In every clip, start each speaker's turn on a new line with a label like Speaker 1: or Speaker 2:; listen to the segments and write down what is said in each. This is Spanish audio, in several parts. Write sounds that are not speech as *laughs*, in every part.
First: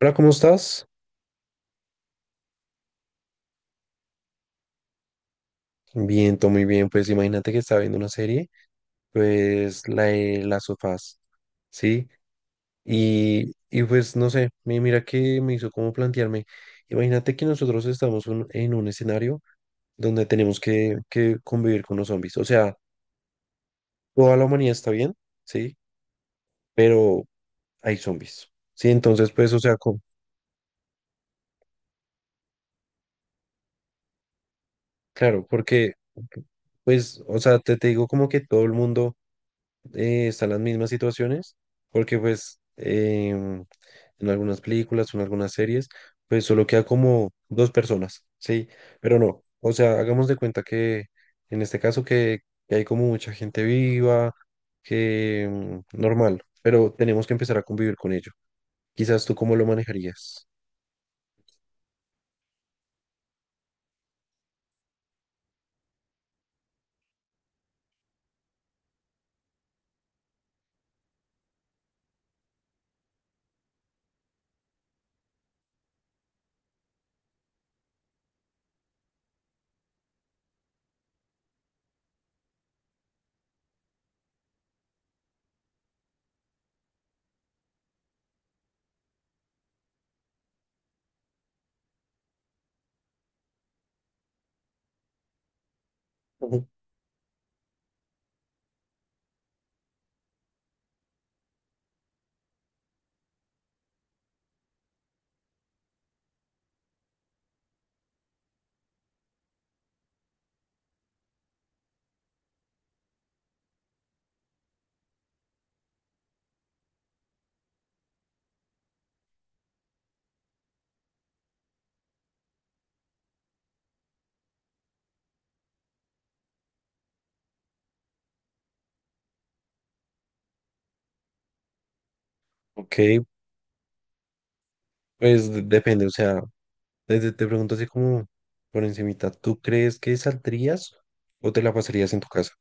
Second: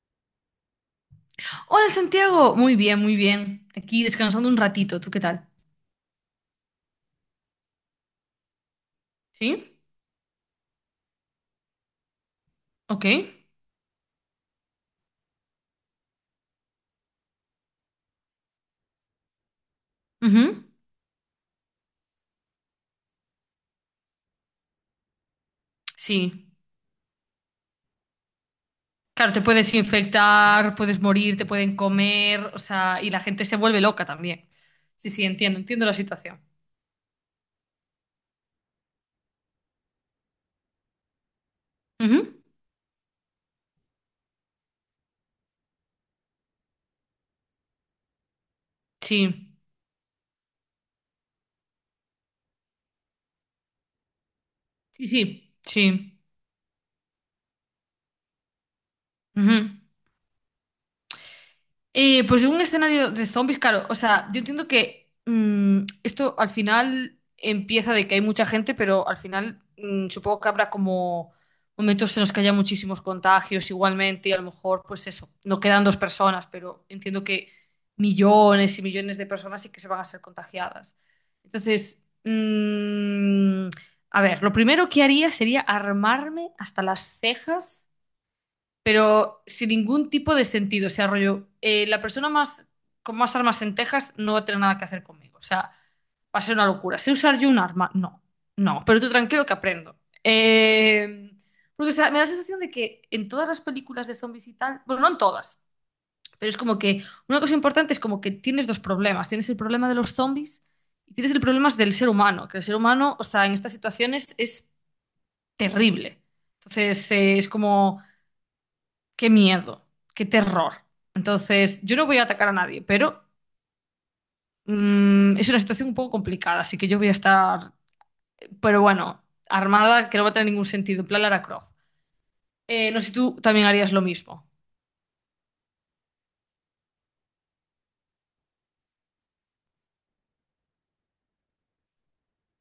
Speaker 1: Hola, ¿cómo estás?
Speaker 2: Hola Santiago, muy bien, muy bien. Aquí descansando un ratito, ¿tú qué tal?
Speaker 1: Bien, todo muy bien. Pues imagínate que estaba viendo una serie,
Speaker 2: ¿Sí?
Speaker 1: pues la de Las sofás, ¿sí?
Speaker 2: ¿Ok?
Speaker 1: Y pues no sé, mira que me hizo como plantearme. Imagínate que nosotros estamos en un escenario donde tenemos
Speaker 2: Ujú.
Speaker 1: que convivir con los zombies. O sea, toda la humanidad está bien, ¿sí?
Speaker 2: Sí.
Speaker 1: Pero hay zombies, ¿sí? Entonces,
Speaker 2: Claro, te
Speaker 1: pues, o
Speaker 2: puedes
Speaker 1: sea,
Speaker 2: infectar, puedes morir, te pueden comer, o sea, y la gente se vuelve loca también. Sí, sí,
Speaker 1: claro,
Speaker 2: entiendo, entiendo
Speaker 1: porque,
Speaker 2: la situación.
Speaker 1: pues, o sea, te digo como que todo el mundo están las mismas situaciones, porque
Speaker 2: Ujú.
Speaker 1: pues en algunas películas o en algunas series, pues solo queda como dos personas, ¿sí? Pero no,
Speaker 2: Sí,
Speaker 1: o sea, hagamos de cuenta que en este caso que hay como mucha gente viva,
Speaker 2: sí,
Speaker 1: que
Speaker 2: sí, sí.
Speaker 1: normal, pero tenemos que empezar a convivir con ello. Quizás tú cómo
Speaker 2: Ujú.
Speaker 1: lo manejarías.
Speaker 2: Pues un escenario de zombies, claro. O sea, yo entiendo que esto al final empieza de que hay mucha gente, pero al final supongo que habrá como momentos en los que haya muchísimos contagios igualmente y a lo mejor, pues eso, no quedan dos personas, pero entiendo que millones y millones de personas sí que se van a ser contagiadas. Entonces, a ver, lo primero que haría sería armarme hasta las cejas pero sin ningún tipo de sentido. O sea, rollo, la persona más, con más armas en Texas no va a tener nada que hacer conmigo. O sea, va a ser una
Speaker 1: Ujú.
Speaker 2: locura. ¿Sé usar yo un arma? No, no, pero tú tranquilo que aprendo. Eh, Porque, o sea, me da la sensación de que en todas las películas de zombies y tal, bueno, no en todas, pero es como que una cosa importante es como que tienes dos problemas. Tienes el problema de los zombies y tienes el problema del ser humano, que el ser humano, o sea, en estas situaciones es terrible. Entonces, es como qué miedo, qué terror. Entonces, yo no voy a atacar a nadie, pero es una situación un poco complicada, así que yo voy a estar, pero bueno, armada, que no va a tener ningún sentido, en plan Lara Croft.
Speaker 1: Ok,
Speaker 2: No sé si tú también harías lo mismo.
Speaker 1: pues depende, o sea, desde te pregunto así como por encimita, ¿tú crees que saldrías o te la pasarías en tu casa?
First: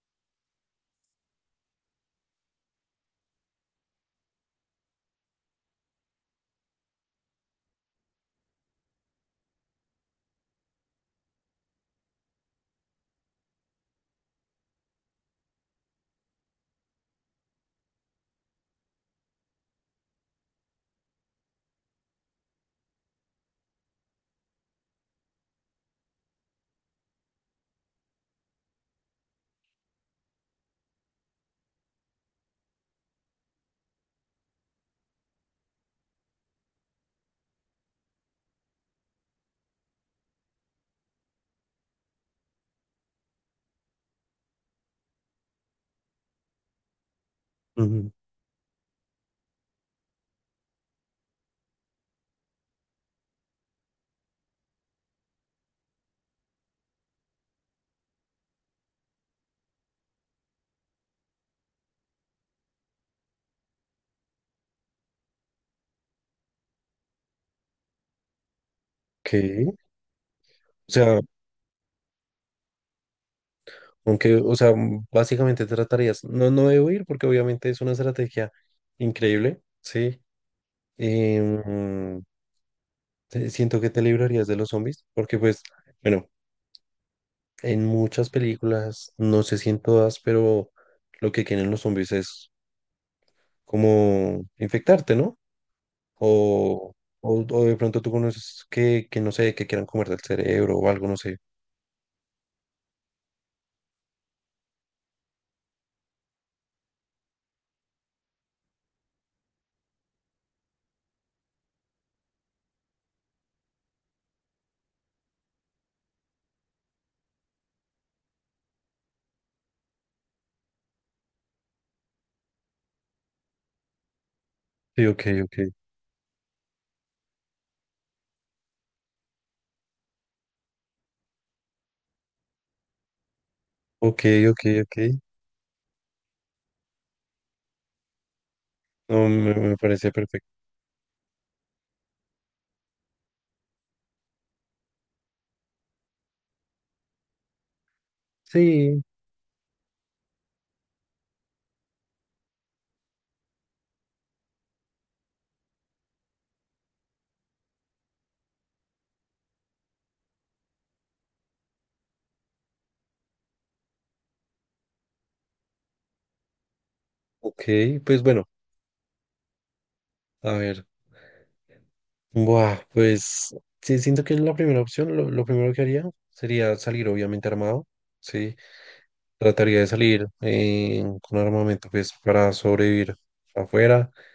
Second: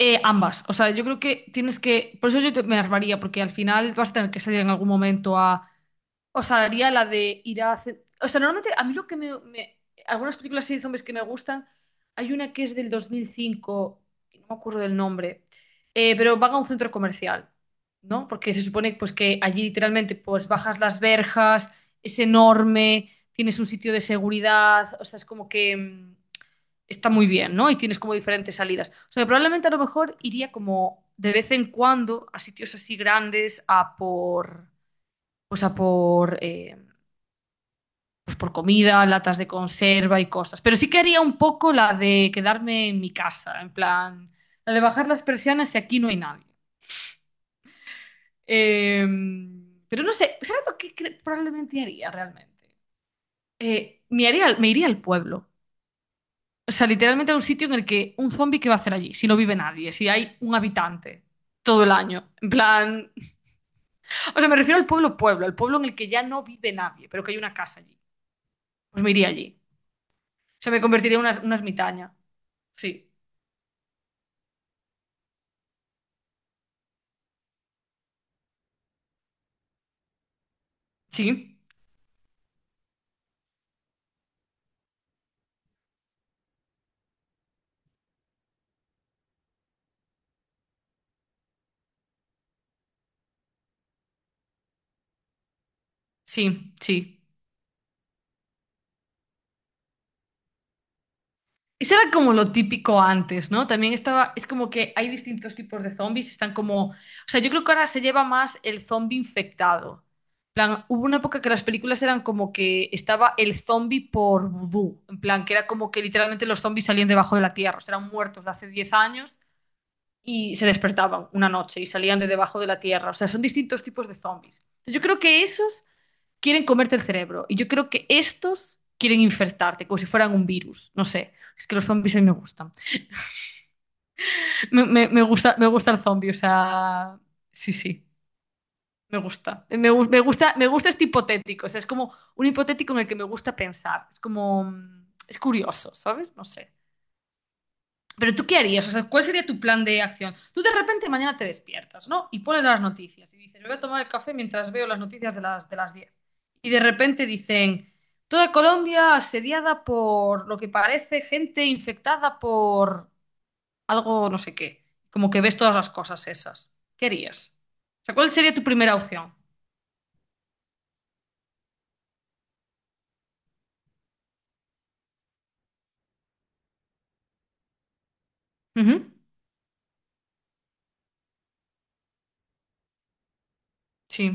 Speaker 2: Ambas, o sea, yo creo que tienes que, por eso yo me armaría, porque al final vas a tener que salir en algún momento a O sea, haría la de ir a... O sea, normalmente a mí lo que me... me- Algunas películas así de zombies que me gustan, hay una que es del 2005, que no me acuerdo del nombre, pero van a un centro comercial, ¿no? Porque se supone pues, que allí literalmente pues bajas las verjas, es enorme, tienes un sitio de seguridad, o sea, es como que está muy bien, ¿no? Y tienes como diferentes salidas. O sea, probablemente a lo mejor iría como de vez en cuando a sitios así grandes a por pues por comida, latas de conserva y cosas. Pero sí que haría un poco la de quedarme en mi casa, en plan, la de bajar las persianas si aquí no hay nadie.
Speaker 1: Ujú.
Speaker 2: Eh, pero no sé, ¿sabes lo que probablemente haría realmente? Me haría, me iría al pueblo. O sea, literalmente a un sitio en el que un zombie, ¿qué va a hacer allí? Si no vive nadie, si hay un habitante todo el año. En plan, o sea, me refiero al pueblo pueblo, al pueblo en el que ya no vive nadie, pero que hay una casa allí. Pues me iría
Speaker 1: Ok.
Speaker 2: allí. O sea, me
Speaker 1: O
Speaker 2: convertiría
Speaker 1: sea,
Speaker 2: en una ermitaña. Sí.
Speaker 1: aunque, o sea, básicamente tratarías, no, no debo ir porque obviamente es una estrategia increíble, ¿sí?
Speaker 2: Sí,
Speaker 1: Em, siento que te librarías de los zombies, porque pues, bueno, en muchas películas, no sé si en todas, pero lo que quieren los zombies es como infectarte, ¿no?
Speaker 2: sí,
Speaker 1: O,
Speaker 2: sí.
Speaker 1: o de pronto tú conoces que no sé, que quieran comerte el cerebro o algo, no sé.
Speaker 2: Eso era como lo típico antes, ¿no? También estaba, es como que hay distintos tipos de zombies, están como, o sea, yo creo que ahora se lleva más el zombie infectado. En plan, hubo una época que las películas eran como que estaba el zombie por vudú, en plan, que era como que literalmente los zombies salían debajo de la tierra, o sea, eran muertos de hace 10 años y se despertaban una noche y salían de debajo de la tierra, o sea, son distintos tipos de zombies. Yo
Speaker 1: Sí,
Speaker 2: creo
Speaker 1: ok,
Speaker 2: que
Speaker 1: ok.
Speaker 2: esos quieren comerte el cerebro. Y yo creo que estos quieren infectarte, como si fueran un virus. No sé, es que los zombies a mí me gustan.
Speaker 1: Ok, ok, ok.
Speaker 2: Me gusta, me gusta el zombie, o sea, sí, sí, me
Speaker 1: No,
Speaker 2: gusta.
Speaker 1: me parece
Speaker 2: Me
Speaker 1: perfecto.
Speaker 2: gusta, me gusta este hipotético, o sea, es como un hipotético en el que me gusta pensar. Es como, es curioso, ¿sabes? No sé. Pero tú qué harías, o
Speaker 1: Sí,
Speaker 2: sea, ¿cuál sería tu plan de acción? Tú de repente mañana te despiertas, ¿no? Y pones las noticias y dices, "Me voy a tomar el café mientras veo las noticias de las, 10. Y de repente dicen, toda Colombia asediada por lo que parece gente infectada por algo no sé qué. Como que ves todas las cosas esas. ¿Qué harías?
Speaker 1: ok,
Speaker 2: O sea,
Speaker 1: pues
Speaker 2: ¿cuál
Speaker 1: bueno,
Speaker 2: sería tu primera opción?
Speaker 1: a ver. Buah, pues sí, siento que la primera opción, lo primero que haría sería salir obviamente armado, ¿sí?
Speaker 2: Ujú,
Speaker 1: Trataría de salir con armamento pues para sobrevivir afuera
Speaker 2: Sí,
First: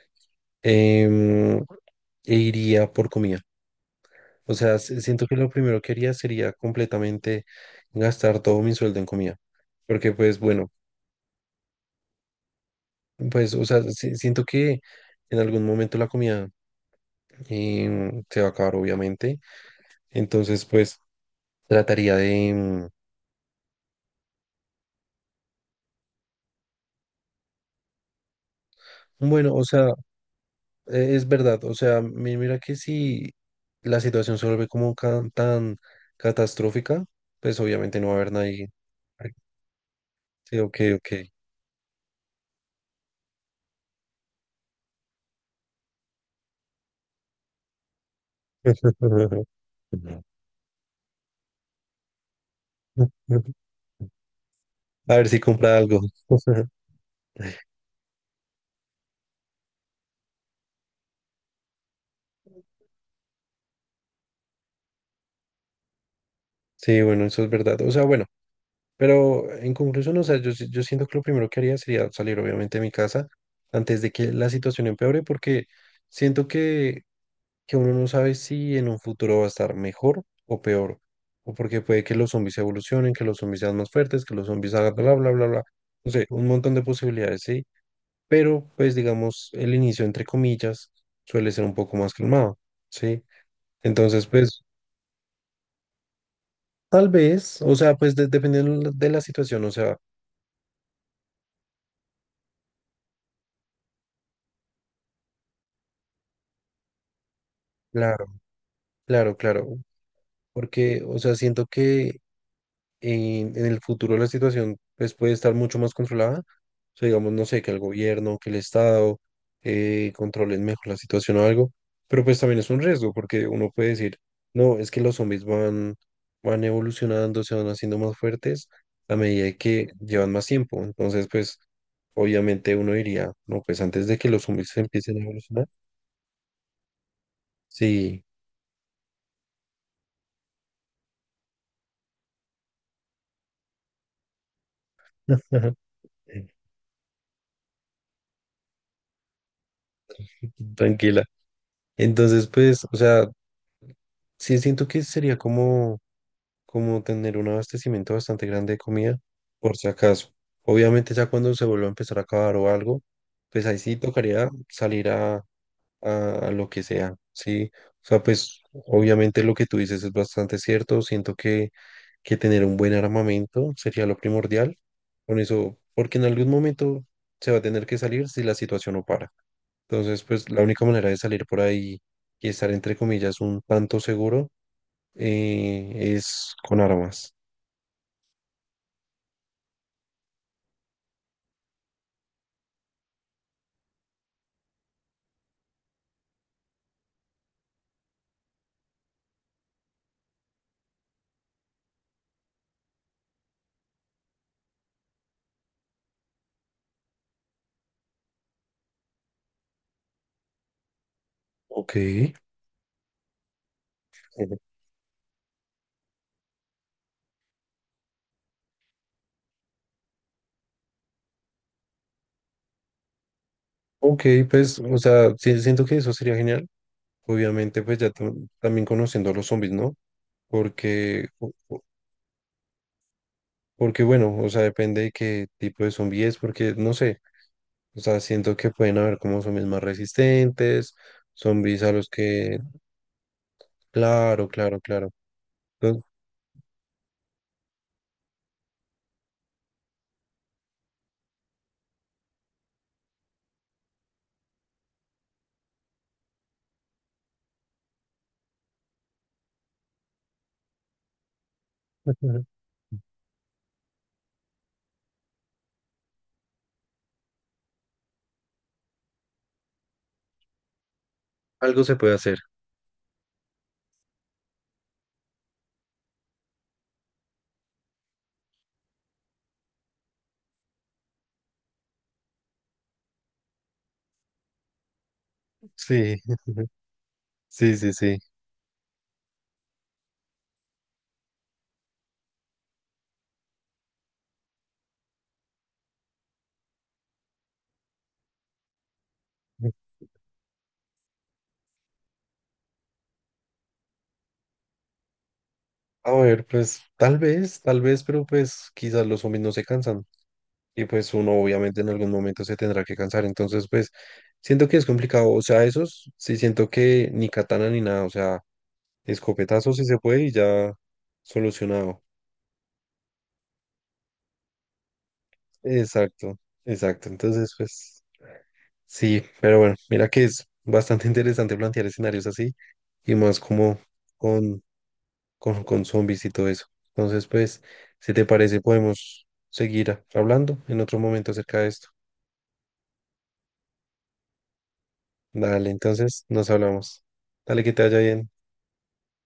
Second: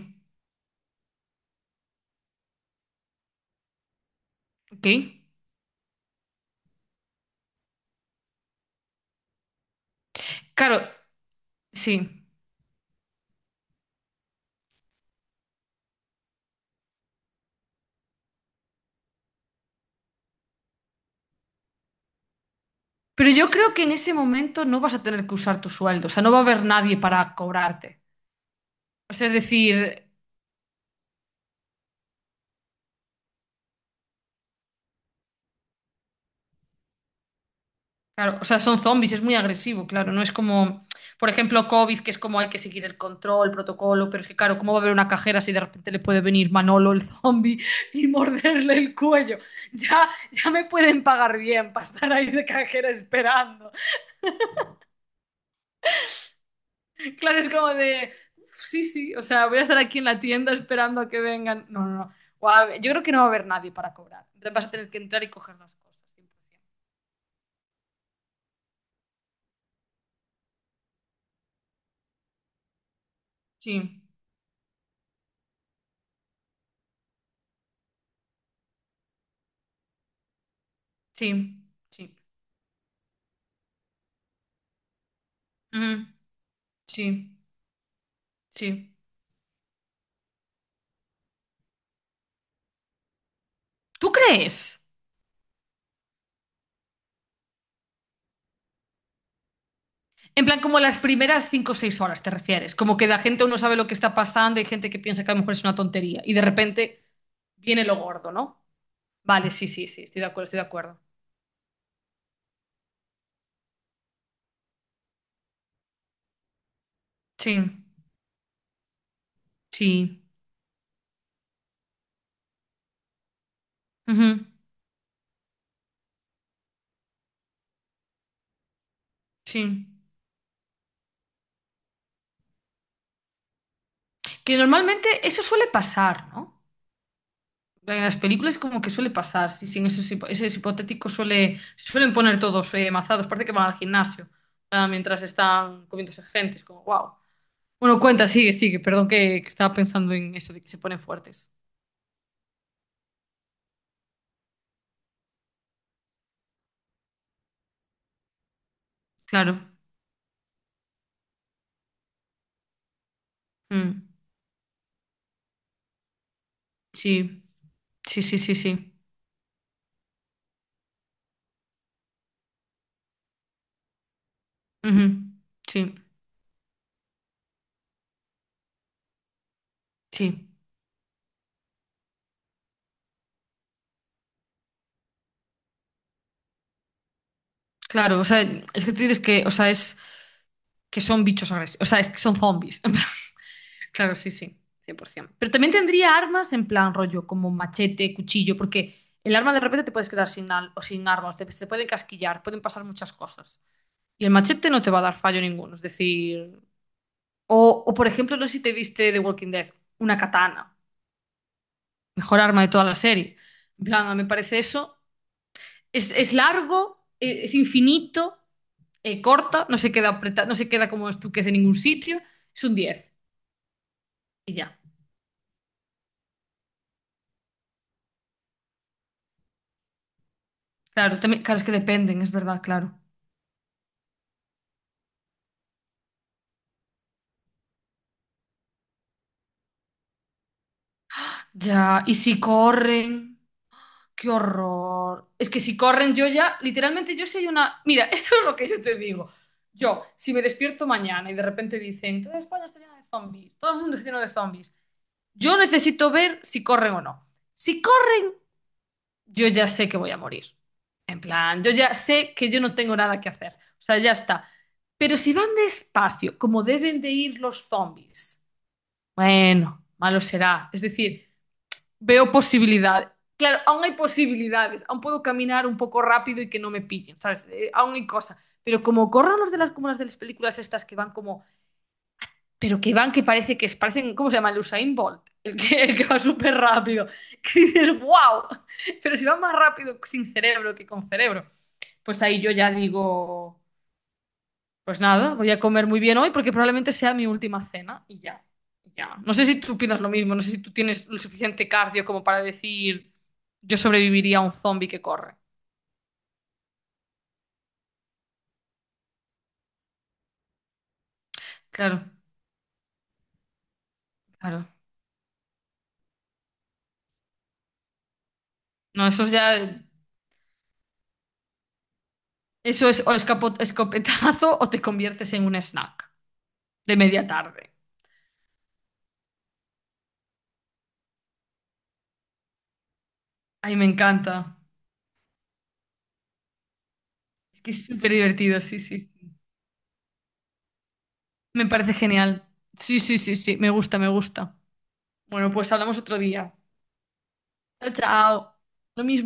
Speaker 1: em, e iría por comida. O sea,
Speaker 2: ok.
Speaker 1: siento que lo primero que haría sería completamente gastar todo mi sueldo en comida. Porque pues bueno,
Speaker 2: Claro, sí.
Speaker 1: pues o sea, siento que en algún momento la comida se va a acabar obviamente. Entonces, pues... Trataría de,
Speaker 2: Pero yo creo que en ese momento no vas a tener que usar tu sueldo, o sea, no va a haber nadie para cobrarte. O sea, es
Speaker 1: bueno, o sea,
Speaker 2: decir,
Speaker 1: es verdad, o sea, mira que si la situación se vuelve como tan catastrófica, pues obviamente no va a haber
Speaker 2: claro, o sea,
Speaker 1: nadie.
Speaker 2: son zombies, es muy agresivo, claro. No es
Speaker 1: Sí, ok,
Speaker 2: como,
Speaker 1: ok.
Speaker 2: por ejemplo, COVID, que es como hay que seguir el control, el protocolo, pero es que, claro, ¿cómo va a haber una cajera si de repente le puede venir Manolo el zombie y morderle el cuello?
Speaker 1: *laughs*
Speaker 2: Ya, ya me pueden pagar bien para estar ahí de cajera esperando.
Speaker 1: A ver si compra algo. *laughs*
Speaker 2: Claro, es como de, sí, sí, o sea, voy a estar aquí en la tienda esperando a que vengan. No, no, no. Guau, yo creo que no va a haber nadie para cobrar. Entonces vas a tener que entrar y coger las cosas, 100%.
Speaker 1: Sí, bueno, eso es verdad. O sea, bueno, pero en conclusión, o sea, yo, yo siento que lo primero que haría sería salir obviamente de mi casa antes
Speaker 2: Sí,
Speaker 1: de que la situación empeore, porque siento que uno no sabe si en un futuro va a estar mejor o peor, o
Speaker 2: sí,
Speaker 1: porque puede que
Speaker 2: sí.
Speaker 1: los zombies evolucionen, que los zombies sean más fuertes, que los zombies hagan bla, bla, bla, bla.
Speaker 2: Ujú.
Speaker 1: No sé, un montón de
Speaker 2: Sí,
Speaker 1: posibilidades, sí, pero
Speaker 2: sí.
Speaker 1: pues digamos, el inicio, entre comillas, suele ser un poco más calmado, ¿sí?
Speaker 2: ¿Tú
Speaker 1: Entonces, pues,
Speaker 2: crees?
Speaker 1: tal vez, o sea, pues dependiendo de la situación, o sea,
Speaker 2: En plan, como las primeras 5 o 6 horas te refieres. Como que la gente uno sabe lo que está pasando, hay gente que piensa que a lo mejor es una tontería y de repente viene lo
Speaker 1: claro,
Speaker 2: gordo, ¿no?
Speaker 1: claro,
Speaker 2: Vale, sí,
Speaker 1: claro,
Speaker 2: sí, sí, estoy de acuerdo, estoy de acuerdo.
Speaker 1: porque, o sea, siento que en el futuro la situación pues, puede estar mucho más controlada. O sea, digamos, no
Speaker 2: Sí,
Speaker 1: sé, que el gobierno, que el Estado
Speaker 2: sí,
Speaker 1: controlen mejor la situación o algo, pero pues también es un riesgo porque uno puede decir,
Speaker 2: ujú,
Speaker 1: no, es que los zombies van, van evolucionando, se van haciendo más fuertes a medida de
Speaker 2: sí.
Speaker 1: que llevan más tiempo. Entonces, pues, obviamente uno diría, no, pues antes de que los
Speaker 2: Que
Speaker 1: zombies
Speaker 2: normalmente
Speaker 1: empiecen a
Speaker 2: eso
Speaker 1: evolucionar,
Speaker 2: suele pasar, ¿no? En las
Speaker 1: sí.
Speaker 2: películas como que suele pasar, sí, sí, en esos, esos hipotéticos suele, se suelen poner todos mazados, parece que van al gimnasio, ah, mientras están
Speaker 1: *laughs*
Speaker 2: comiéndose gente, es como, wow. Bueno, cuenta, sigue, sigue. Perdón que estaba pensando en eso de que se ponen
Speaker 1: Tranquila.
Speaker 2: fuertes.
Speaker 1: Entonces, pues, o sea, sí siento que sería como tener un abastecimiento bastante grande de comida,
Speaker 2: Claro.
Speaker 1: por si acaso. Obviamente ya cuando se vuelva a empezar a acabar o algo, pues ahí sí
Speaker 2: Mm.
Speaker 1: tocaría salir a, a lo que sea,
Speaker 2: Sí,
Speaker 1: ¿sí? O sea,
Speaker 2: sí, sí, sí,
Speaker 1: pues
Speaker 2: sí.
Speaker 1: obviamente lo que tú dices es bastante cierto. Siento que tener un buen armamento sería lo primordial
Speaker 2: Ujú.
Speaker 1: con eso,
Speaker 2: Sí,
Speaker 1: porque en algún momento se va a tener que salir si la situación no para. Entonces,
Speaker 2: sí.
Speaker 1: pues la única manera de salir por ahí y estar entre comillas un tanto seguro es con armas.
Speaker 2: Claro, o sea, es que tienes que, o sea, es que son bichos agresivos, o sea, es que son zombies. *laughs* Claro, sí, sí, 100%. Pero también tendría armas en plan rollo, como machete, cuchillo, porque el arma de repente te puedes quedar sin, o sin armas, te pueden casquillar, pueden pasar muchas cosas. Y el machete no te va a dar fallo ninguno, es decir... O, o, por ejemplo, no sé si te viste The Walking Dead, una katana.
Speaker 1: Ok,
Speaker 2: Mejor arma de toda la serie. En plan, me
Speaker 1: ujú.
Speaker 2: parece eso. Es largo, es infinito, corta, no se queda como estuquez en ningún sitio. Es un 10
Speaker 1: Ok,
Speaker 2: Y ya.
Speaker 1: pues, o sea, sí, siento que eso sería genial. Obviamente, pues ya también conociendo a los zombies, ¿no?
Speaker 2: Claro,
Speaker 1: Porque,
Speaker 2: también, claro, es que dependen, es verdad, claro.
Speaker 1: porque bueno, o sea, depende de qué tipo de zombie es, porque no sé, o sea, siento que pueden haber como zombies más resistentes, zombies a
Speaker 2: Ya,
Speaker 1: los
Speaker 2: y si
Speaker 1: que,
Speaker 2: corren, qué
Speaker 1: claro, claro, claro.
Speaker 2: horror. Es que si
Speaker 1: Entonces,
Speaker 2: corren, yo ya, literalmente, yo soy una. Mira, *laughs* esto es lo que yo te digo. Yo, si me despierto mañana y de repente dicen, toda España está llena de zombies, todo el mundo está lleno de zombies, yo necesito ver si corren o no. Si corren, yo ya sé que voy a morir. En plan, yo ya sé que yo
Speaker 1: *laughs*
Speaker 2: no tengo nada que hacer. O sea, ya está. Pero si van despacio, como deben de ir los zombies, bueno, malo será. Es decir,
Speaker 1: algo se puede
Speaker 2: veo
Speaker 1: hacer.
Speaker 2: posibilidad. Claro, aún hay posibilidades. Aún puedo caminar un poco rápido y que no me pillen, ¿sabes? Aún hay cosas. Pero como corran los de las, como las de las películas estas que van como pero que van, que parece que es, parecen, ¿cómo se llama? El Usain Bolt, el que, *laughs* el que
Speaker 1: Sí,
Speaker 2: va súper
Speaker 1: *laughs*
Speaker 2: rápido. Que
Speaker 1: sí, sí,
Speaker 2: dices,
Speaker 1: sí.
Speaker 2: wow, pero si va más rápido sin cerebro que con cerebro. Pues ahí yo ya digo, pues nada, voy a comer muy bien hoy porque probablemente sea mi última cena y ya, y ya. No sé si tú opinas lo mismo, no sé si tú tienes lo suficiente cardio como para decir, yo sobreviviría a un zombie que corre.
Speaker 1: A ver, pues tal vez, pero pues quizás los zombies no se cansan. Y pues uno obviamente en algún
Speaker 2: Claro,
Speaker 1: momento se tendrá que cansar. Entonces, pues siento
Speaker 2: claro.
Speaker 1: que es complicado. O sea, esos sí siento que ni katana ni nada. O sea,
Speaker 2: No, eso es
Speaker 1: escopetazo
Speaker 2: ya,
Speaker 1: si se puede y ya solucionado.
Speaker 2: eso es o escopetazo o te conviertes en un snack
Speaker 1: Exacto,
Speaker 2: de
Speaker 1: exacto.
Speaker 2: media
Speaker 1: Entonces,
Speaker 2: tarde.
Speaker 1: pues sí, pero bueno, mira que es bastante *laughs* interesante plantear escenarios así y más
Speaker 2: Ay,
Speaker 1: como
Speaker 2: me encanta.
Speaker 1: con, con zombies y todo eso. Entonces,
Speaker 2: Es
Speaker 1: pues,
Speaker 2: que es súper
Speaker 1: si te parece,
Speaker 2: divertido, sí, sí,
Speaker 1: podemos
Speaker 2: sí.
Speaker 1: seguir hablando en otro momento acerca
Speaker 2: Me
Speaker 1: de esto.
Speaker 2: parece genial. Sí, sí, sí, sí, me gusta, me gusta. Bueno,
Speaker 1: Dale,
Speaker 2: pues hablamos otro
Speaker 1: entonces nos
Speaker 2: día.
Speaker 1: hablamos. Dale, que te
Speaker 2: Chao,
Speaker 1: vaya bien.
Speaker 2: chao. Lo mismo.